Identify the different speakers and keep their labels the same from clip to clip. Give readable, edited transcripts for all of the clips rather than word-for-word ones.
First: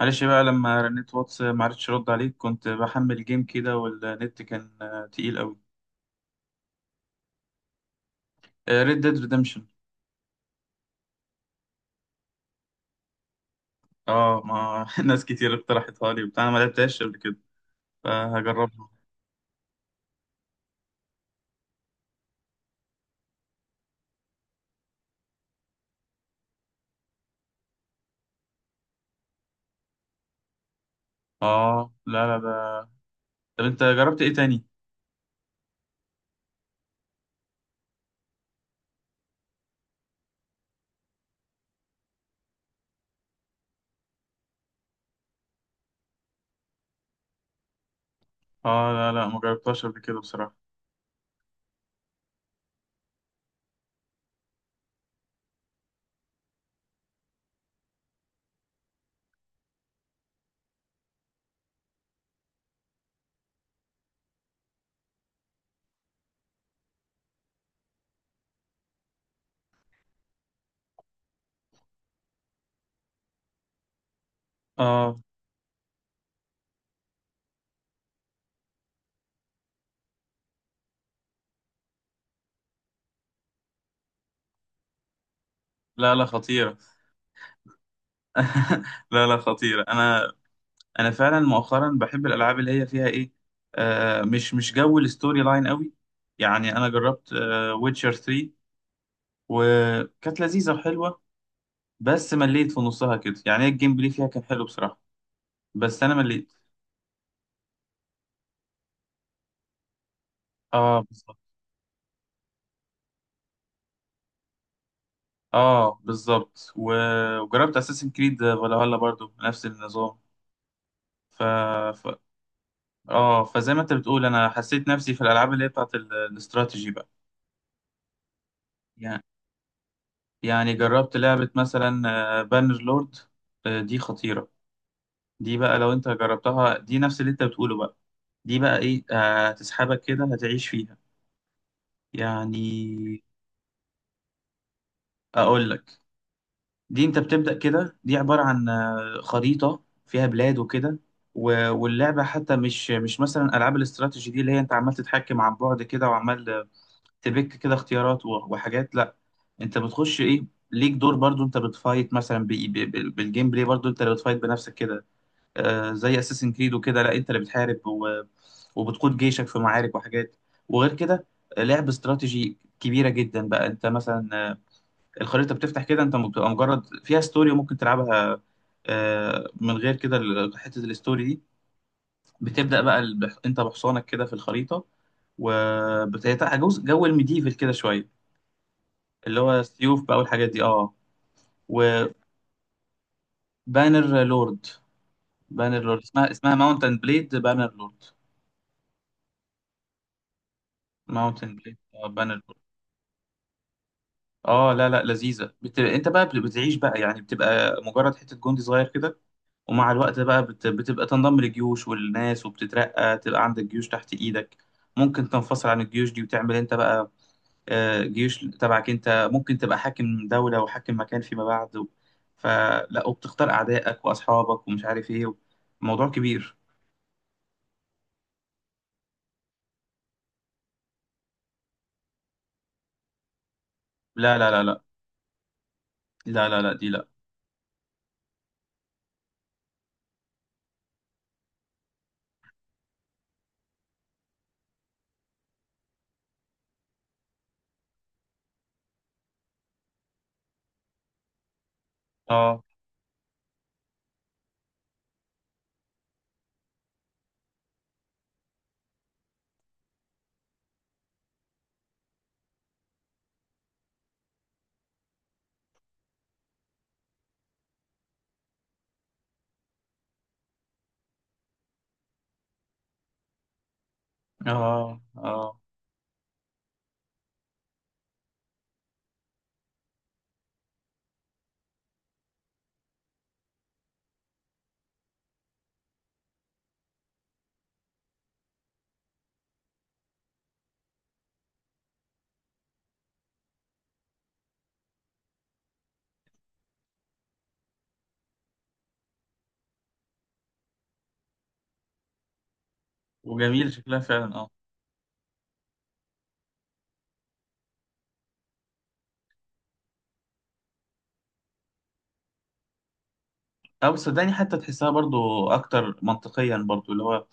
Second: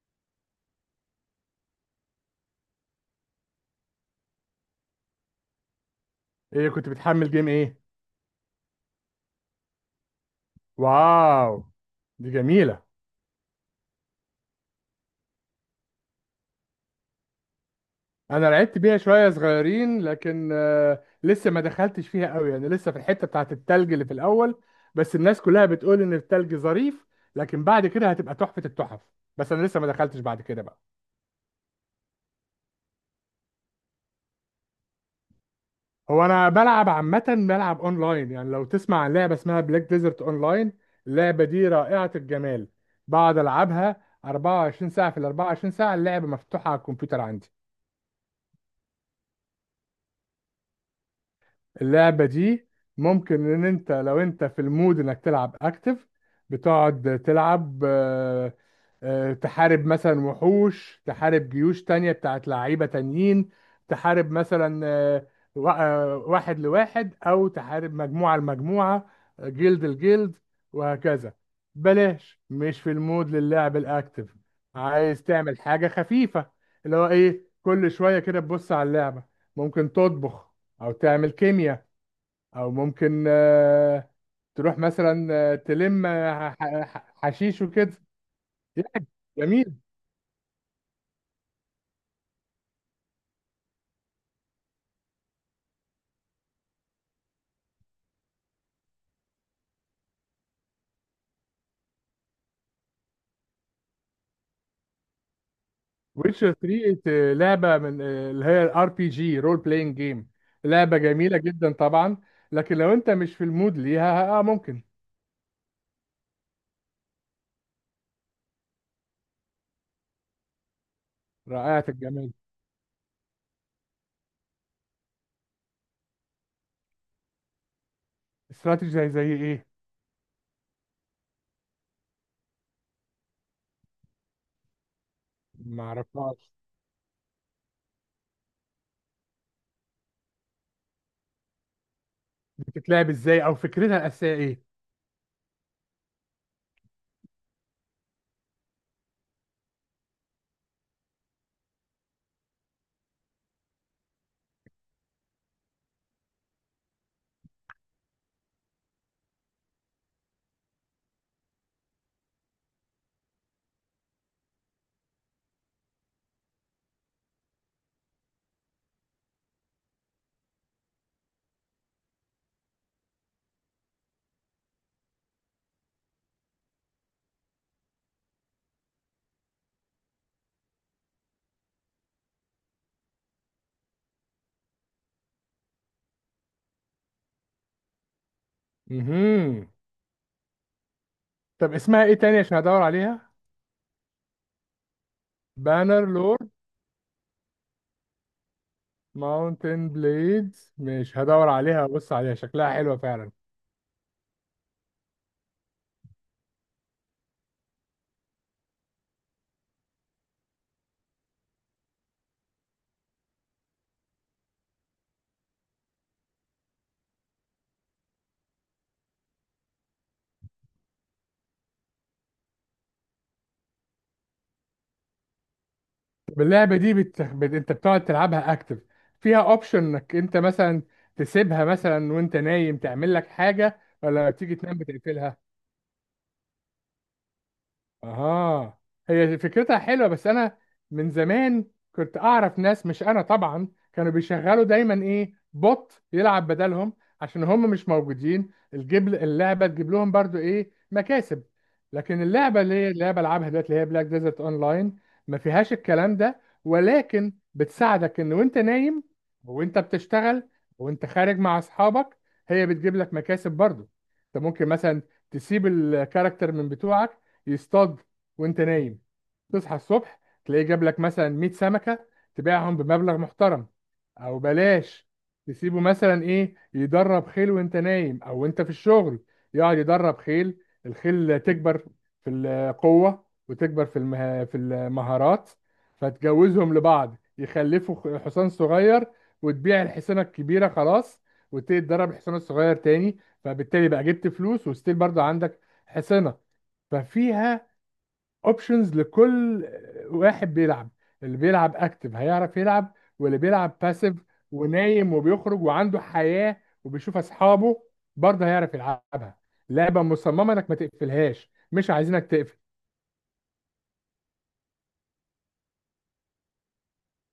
Speaker 1: معلش بقى لما رنيت واتس ما عرفتش ارد عليك. كنت بحمل جيم كده والنت كان تقيل قوي.
Speaker 2: ايه كنت بتحمل جيم ايه؟
Speaker 1: ريد ديد ريدمشن.
Speaker 2: واو، دي جميلة.
Speaker 1: اه Red Dead Redemption. آه، ما ناس كتير اقترحتها لي وبتاع، أنا ما لعبتهاش قبل كده
Speaker 2: انا
Speaker 1: فهجربها.
Speaker 2: لعبت بيها شوية صغيرين لكن لسه ما دخلتش فيها قوي، يعني لسه في الحتة بتاعت التلج اللي في الاول. بس الناس كلها بتقول ان التلج ظريف، لكن بعد كده هتبقى تحفة التحف. بس انا لسه ما دخلتش بعد كده بقى.
Speaker 1: اه، لا لا. ده طب انت جربت ايه تاني؟
Speaker 2: هو انا بلعب عامة بلعب اونلاين، يعني لو تسمع عن لعبة اسمها بلاك ديزرت اونلاين، اللعبة دي رائعة الجمال. بقعد العبها 24 ساعة في ال 24 ساعة، اللعبة مفتوحة على الكمبيوتر عندي.
Speaker 1: اه لا لا، ما جربتهاش قبل كده بصراحة.
Speaker 2: اللعبة دي ممكن ان انت لو انت في المود انك تلعب اكتف، بتقعد تلعب، تحارب مثلا وحوش، تحارب جيوش تانية بتاعت لعيبة تانيين. تحارب مثلا، واحد لواحد او تحارب مجموعة لمجموعة، جلد الجلد وهكذا. بلاش مش في المود للعب الاكتف،
Speaker 1: اه
Speaker 2: عايز تعمل حاجة خفيفة، اللي هو ايه، كل شوية كده تبص على اللعبة. ممكن تطبخ، او تعمل كيمياء، او ممكن تروح مثلا، تلم،
Speaker 1: لا لا، خطيرة.
Speaker 2: حشيش وكده يعني.
Speaker 1: لا لا
Speaker 2: جميل.
Speaker 1: خطيرة. انا فعلا مؤخرا بحب الالعاب اللي هي فيها ايه، آه مش جو الستوري لاين قوي. يعني انا جربت ويتشر 3 وكانت لذيذة وحلوة، بس مليت في نصها كده. يعني هي الجيم بلاي فيها كان حلو بصراحة، بس أنا مليت.
Speaker 2: ويتشر 3 لعبه من، اللي هي الار بي جي رول بلاينج جيم، لعبه
Speaker 1: اه بالظبط.
Speaker 2: جميله جدا طبعا. لكن لو انت مش في المود ليها، اه ممكن.
Speaker 1: اه بالظبط وجربت أساسن كريد فالهالا برضو نفس النظام ف...
Speaker 2: رائعه
Speaker 1: ف...
Speaker 2: الجمال.
Speaker 1: اه، فزي ما انت بتقول انا حسيت نفسي في الالعاب اللي هي بتاعت الاستراتيجي بقى.
Speaker 2: استراتيجي زي
Speaker 1: يعني
Speaker 2: زي ايه؟
Speaker 1: يعني جربت لعبة مثلا بانر لورد، دي خطيرة. دي بقى
Speaker 2: ما
Speaker 1: لو انت
Speaker 2: اعرفهاش.
Speaker 1: جربتها دي نفس اللي انت بتقوله بقى. دي بقى ايه، هتسحبك كده، هتعيش فيها
Speaker 2: دي
Speaker 1: يعني.
Speaker 2: بتتلعب ازاي، او فكرتها الاساسيه ايه؟
Speaker 1: اقول لك، دي انت بتبدأ كده، دي عبارة عن خريطة فيها بلاد وكده. واللعبة حتى مش مثلا ألعاب الاستراتيجي دي، اللي هي انت عمال تتحكم عن بعد كده وعمال تبك كده اختيارات وحاجات. لا، انت بتخش ايه، ليك دور برضو. انت بتفايت مثلا بالجيم بلاي، برضو انت اللي بتفايت بنفسك كده. زي اساسن كريد وكده. لا، انت اللي بتحارب وبتقود جيشك في معارك وحاجات. وغير كده لعب استراتيجي كبيرة جدا بقى. انت مثلا، الخريطة بتفتح كده، انت بتبقى مجرد فيها ستوري وممكن تلعبها من غير كده حتة الستوري دي. بتبدأ بقى انت بحصانك كده في الخريطة، وبتاع جزء جو الميديفل كده شوية. اللي هو
Speaker 2: مهم.
Speaker 1: السيوف بقى والحاجات دي، اه.
Speaker 2: طب اسمها ايه تاني عشان ادور عليها؟
Speaker 1: وبانر لورد، بانر لورد
Speaker 2: بانر
Speaker 1: اسمها
Speaker 2: لور،
Speaker 1: اسمها ماونتن بليد بانر لورد.
Speaker 2: ماونتن بليدز، مش هدور
Speaker 1: ماونتن بليد،
Speaker 2: عليها،
Speaker 1: اه
Speaker 2: بص عليها
Speaker 1: بانر لورد.
Speaker 2: شكلها حلوة فعلا.
Speaker 1: اه لا لا، لذيذة. بت... انت بقى بتعيش بقى يعني. بتبقى مجرد حتة جندي صغير كده، ومع الوقت بقى بتبقى تنضم لجيوش والناس وبتترقى، تبقى عندك جيوش تحت ايدك. ممكن تنفصل عن الجيوش دي وتعمل انت بقى جيوش تبعك انت. ممكن تبقى حاكم دولة وحاكم مكان فيما بعد و- فلا، وبتختار اعدائك واصحابك ومش عارف ايه. موضوع كبير.
Speaker 2: باللعبة دي انت بتقعد تلعبها اكتف، فيها اوبشن انك انت مثلا تسيبها مثلا وانت نايم، تعمل لك حاجة، ولا لما
Speaker 1: لا لا
Speaker 2: بتيجي
Speaker 1: لا
Speaker 2: تنام
Speaker 1: لا،
Speaker 2: بتقفلها؟
Speaker 1: لا لا لا دي لا.
Speaker 2: اها. هي فكرتها حلوه، بس انا من زمان كنت اعرف ناس، مش انا طبعا، كانوا بيشغلوا دايما ايه، بوت يلعب بدلهم، عشان هم مش موجودين، الجيب اللعبه تجيب لهم برضو ايه، مكاسب. لكن اللعبه
Speaker 1: اه
Speaker 2: اللي هي اللي بلعبها دلوقتي، اللي هي بلاك ديزرت لاين، ما فيهاش الكلام ده، ولكن بتساعدك ان وانت نايم، وانت بتشتغل، وانت خارج مع اصحابك، هي بتجيب لك مكاسب برضو. انت ممكن مثلا تسيب الكاركتر من بتوعك يصطاد وانت نايم، تصحى الصبح تلاقيه جاب لك مثلا 100 سمكة، تبيعهم بمبلغ محترم. او
Speaker 1: اه
Speaker 2: بلاش،
Speaker 1: اه،
Speaker 2: تسيبه مثلا ايه، يدرب خيل وانت نايم او انت في الشغل، يقعد يدرب خيل، الخيل تكبر في القوة، وتكبر في في المهارات، فتجوزهم لبعض يخلفوا حصان صغير، وتبيع الحصانة الكبيرة، خلاص، وتبتدي تدرب الحصان الصغير تاني، فبالتالي بقى جبت فلوس، وستيل برضه عندك حصانة. ففيها اوبشنز لكل واحد بيلعب، اللي بيلعب اكتف هيعرف يلعب، واللي
Speaker 1: وجميل
Speaker 2: بيلعب
Speaker 1: شكلها
Speaker 2: باسيف،
Speaker 1: فعلا اه.
Speaker 2: ونايم، وبيخرج، وعنده حياة، وبيشوف اصحابه، برضه هيعرف يلعبها. لعبة مصممة انك ما تقفلهاش، مش عايزينك تقفل.
Speaker 1: اه بس صدقني حتى تحسها برضو اكتر منطقيا برضو اللي هو،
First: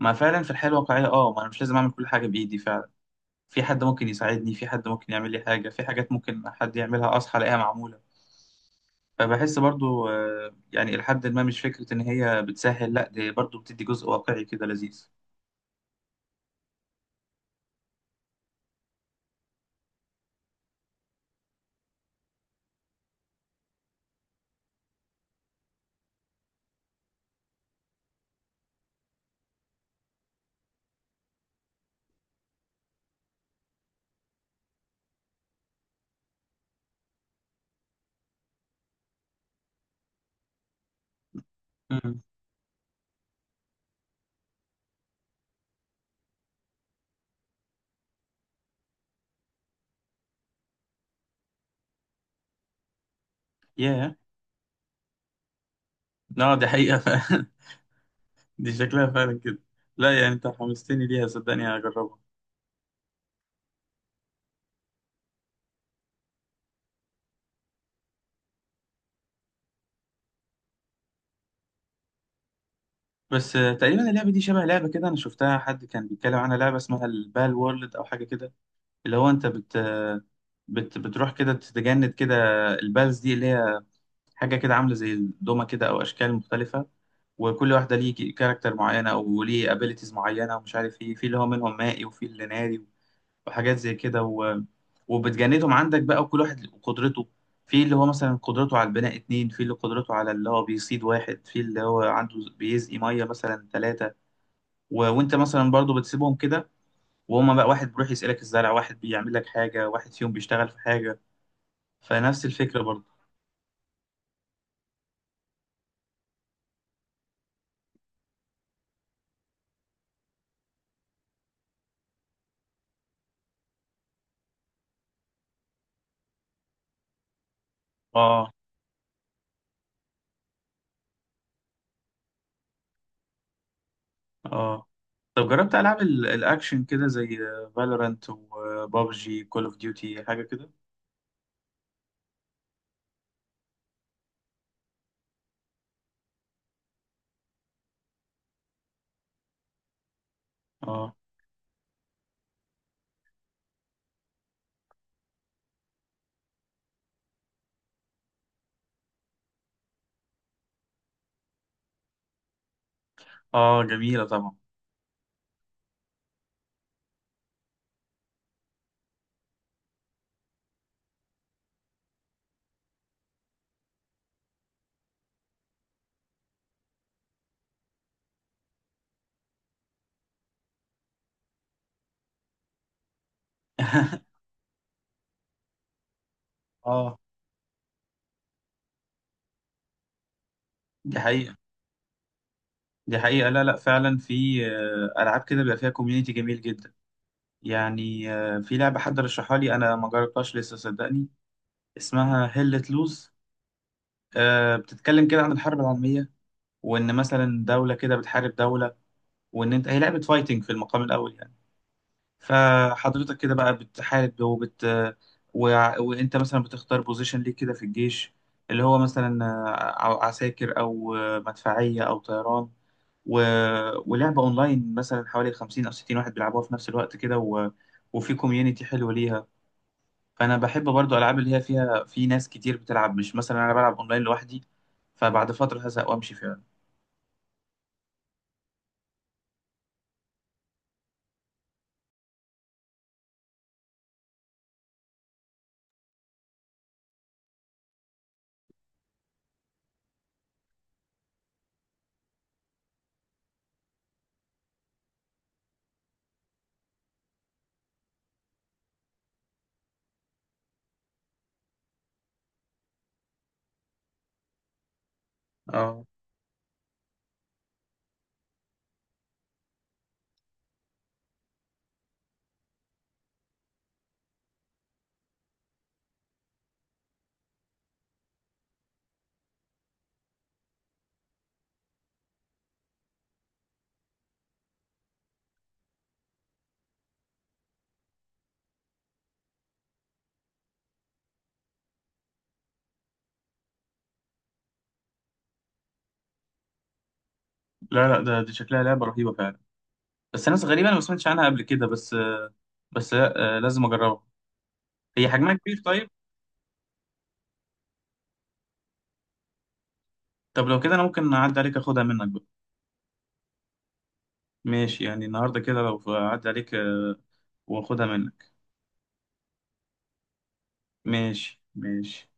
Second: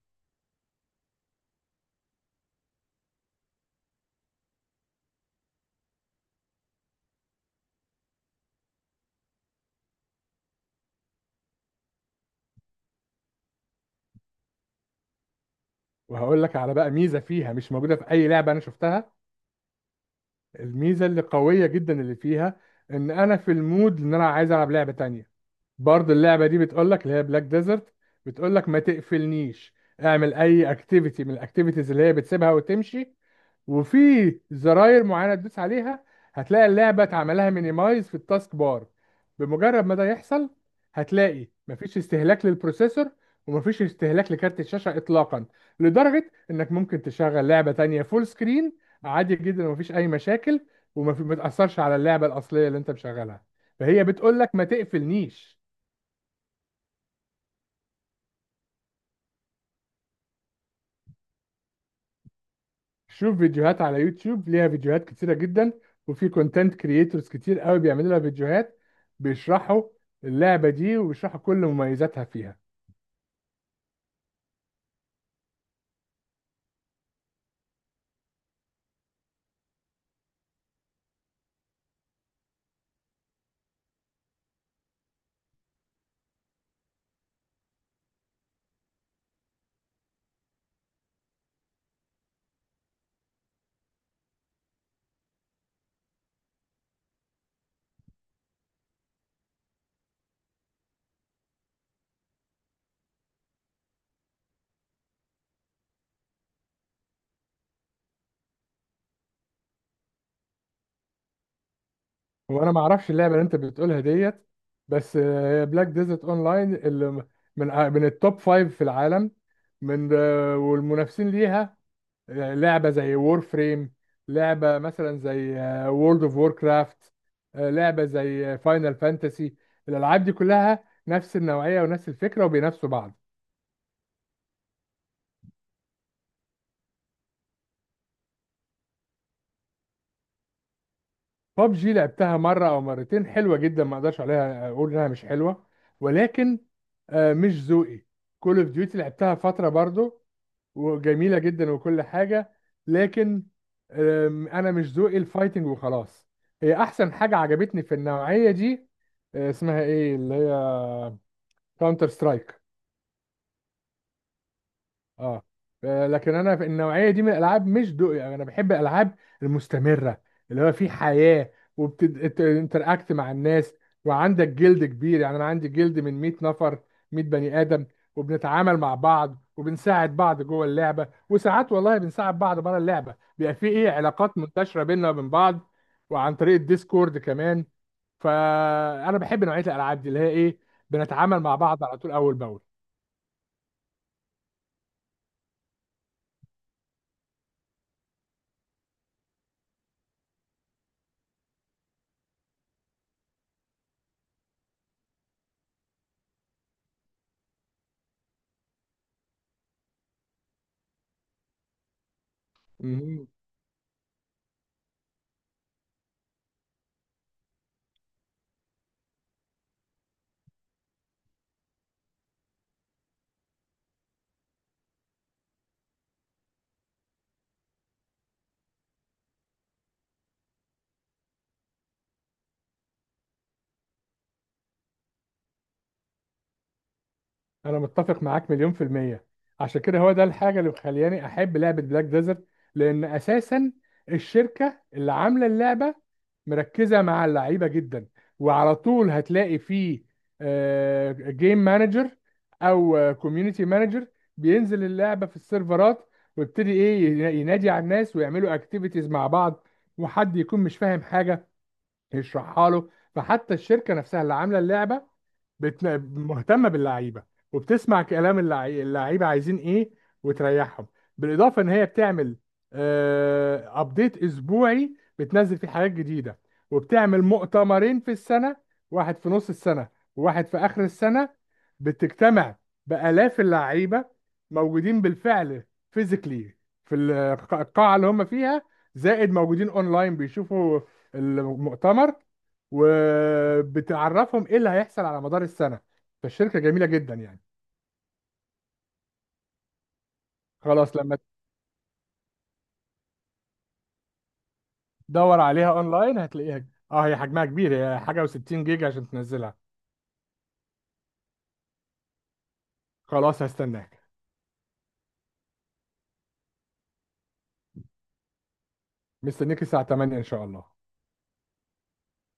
Speaker 1: ما فعلا في الحياة الواقعية، اه ما انا مش لازم اعمل كل حاجة بايدي فعلا. في حد ممكن يساعدني، في حد ممكن يعمل لي حاجة، في حاجات ممكن حد يعملها أصحى ألاقيها معمولة. فبحس برضو يعني لحد ما مش فكرة إن هي بتسهل، لأ دي برضو بتدي جزء واقعي كده لذيذ.
Speaker 2: وهقول لك على بقى ميزة فيها مش موجودة في اي لعبة انا شفتها، الميزة اللي قوية جدا اللي فيها، ان انا في المود ان انا عايز العب لعبة تانية، برضه اللعبه دي بتقول لك، اللي هي بلاك ديزرت، بتقول لك ما تقفلنيش، اعمل اي اكتيفيتي من الاكتيفيتيز اللي هي بتسيبها وتمشي، وفي زراير معينه تدوس عليها، هتلاقي اللعبه اتعملها مينيمايز في التاسك بار، بمجرد ما ده يحصل هتلاقي مفيش
Speaker 1: مم.
Speaker 2: استهلاك للبروسيسور، ومفيش استهلاك لكارت الشاشه اطلاقا، لدرجه انك ممكن تشغل لعبه تانية فول سكرين عادي جدا ومفيش اي مشاكل، ما تاثرش على اللعبه الاصليه اللي انت مشغلها، فهي
Speaker 1: ياه،
Speaker 2: بتقول لك ما تقفلنيش.
Speaker 1: لا دي حقيقة فعلا. دي شكلها فعلا كده. لا يعني أنت حمستني ليها صدقني، هجربها.
Speaker 2: شوف فيديوهات على يوتيوب، ليها فيديوهات كتيرة جدا، وفي كونتنت كريتورز كتير قوي بيعملوا لها فيديوهات، بيشرحوا اللعبة دي وبيشرحوا كل مميزاتها فيها.
Speaker 1: بس تقريبا اللعبة دي شبه لعبة كده أنا شفتها، حد كان بيتكلم عنها، لعبة اسمها البال وورلد أو حاجة كده. اللي هو أنت بت بت بتروح كده تتجند كده. البالز دي اللي هي حاجة كده عاملة زي الدومة كده أو أشكال مختلفة، وكل واحدة ليه كاركتر معينة أو ليه ابيليتيز معينة ومش عارف إيه. في اللي هو منهم مائي، وفي اللي ناري، وحاجات زي كده و... وبتجندهم عندك بقى. وكل واحد قدرته في اللي هو مثلا قدرته على البناء اتنين، في اللي قدرته على اللي هو بيصيد واحد، في اللي هو عنده بيسقي مية مثلا تلاتة. و... وأنت مثلا برضو بتسيبهم كده، وهما بقى واحد بيروح يسألك الزرع، واحد بيعمل لك حاجة، واحد فيهم بيشتغل في حاجة. فنفس
Speaker 2: هو انا ما
Speaker 1: الفكرة برضو.
Speaker 2: اعرفش اللعبة اللي انت بتقولها ديت، بس بلاك ديزرت اونلاين اللي من، من التوب فايف في العالم، من، والمنافسين ليها لعبة زي وور فريم، لعبة مثلا زي وورلد اوف وور كرافت، لعبة
Speaker 1: آه
Speaker 2: زي فاينل فانتسي، الألعاب دي كلها نفس النوعية ونفس الفكرة، وبينافسوا بعض.
Speaker 1: آه. طب جربت العاب الاكشن كده زي فالورانت وبابجي كول اوف ديوتي حاجه كده؟
Speaker 2: ببجي لعبتها مرة أو مرتين، حلوة جدا، ما أقدرش عليها، أقول إنها مش حلوة، ولكن مش ذوقي. كول اوف ديوتي لعبتها فترة برضو،
Speaker 1: اه
Speaker 2: وجميله جدا وكل حاجه، لكن انا مش ذوقي الفايتنج وخلاص. هي احسن حاجه عجبتني في النوعيه دي، اسمها ايه، اللي هي كاونتر سترايك.
Speaker 1: اه جميله طبعا.
Speaker 2: اه، لكن انا في النوعيه دي من الالعاب مش ذوقي، يعني انا بحب الالعاب المستمره اللي هو في حياه، وبتنتراكت مع الناس، وعندك جلد كبير. يعني انا عندي جلد من 100 نفر، 100 بني ادم، وبنتعامل مع بعض وبنساعد بعض جوه اللعبه، وساعات والله بنساعد بعض بره اللعبه، بيبقى في ايه علاقات منتشره بيننا وبين بعض، وعن طريق
Speaker 1: اه
Speaker 2: الديسكورد كمان. فانا بحب نوعيه الالعاب دي اللي هي ايه،
Speaker 1: دي
Speaker 2: بنتعامل مع
Speaker 1: حقيقه،
Speaker 2: بعض على طول اول
Speaker 1: دي حقيقه. لا لا فعلا في العاب كده بيبقى فيها كوميونتي جميل جدا. يعني في لعبه حد رشحها لي انا ما جربتهاش لسه صدقني، اسمها هيلة لوز. بتتكلم كده عن الحرب العالميه، وان مثلا دوله كده بتحارب دوله، وان انت هي لعبه فايتنج في المقام الاول يعني.
Speaker 2: باول.
Speaker 1: فحضرتك كده بقى بتحارب وبت و... وانت مثلا بتختار بوزيشن ليك كده في الجيش، اللي هو مثلا عساكر او مدفعية او طيران و... ولعبة اونلاين مثلا حوالي 50 او 60 واحد بيلعبوها في نفس الوقت كده و... وفي كوميونتي حلو ليها. فانا بحب برضو العاب اللي هي فيها في ناس كتير بتلعب، مش مثلا انا بلعب اونلاين لوحدي فبعد فترة هزهق وامشي فعلا.
Speaker 2: انا متفق معاك مليون في المية. عشان كده هو ده الحاجة اللي مخلياني احب لعبة بلاك ديزرت، لان اساسا الشركة اللي عاملة اللعبة مركزة مع اللعيبة جدا، وعلى طول هتلاقي فيه جيم مانجر او كوميونتي مانجر بينزل اللعبة في السيرفرات، ويبتدي ايه ينادي على الناس ويعملوا اكتيفيتيز مع بعض، وحد يكون مش فاهم حاجة يشرحها له. فحتى الشركة نفسها اللي عاملة اللعبة بت...
Speaker 1: اه
Speaker 2: مهتمه باللعيبه، وبتسمع كلام اللعيبه عايزين ايه وتريحهم، بالاضافه ان هي بتعمل ابديت اسبوعي بتنزل فيه حاجات جديده، وبتعمل مؤتمرين في السنه، واحد في نص السنه، وواحد في اخر السنه، بتجتمع بالاف اللعيبه موجودين بالفعل فيزيكلي في القاعه اللي هم فيها، زائد موجودين اونلاين بيشوفوا المؤتمر، وبتعرفهم ايه اللي هيحصل على مدار السنه. فالشركه جميله جدا يعني.
Speaker 1: لا لا ده، دي شكلها لعبة رهيبة فعلا، بس ناس غريبة أنا
Speaker 2: خلاص،
Speaker 1: ما
Speaker 2: لما
Speaker 1: سمعتش عنها قبل كده. بس بس لازم أجربها. هي
Speaker 2: تدور
Speaker 1: حجمها
Speaker 2: عليها
Speaker 1: كبير طيب؟
Speaker 2: اونلاين هتلاقيها. اه هي حجمها كبير، هي حاجه و60 جيجا عشان تنزلها.
Speaker 1: طب لو كده أنا ممكن أعدي عليك أخدها منك بقى.
Speaker 2: خلاص هستناك.
Speaker 1: ماشي، يعني النهاردة كده لو أعدي عليك وأخدها منك.
Speaker 2: مستنيك الساعه 8 ان شاء الله.
Speaker 1: ماشي ماشي.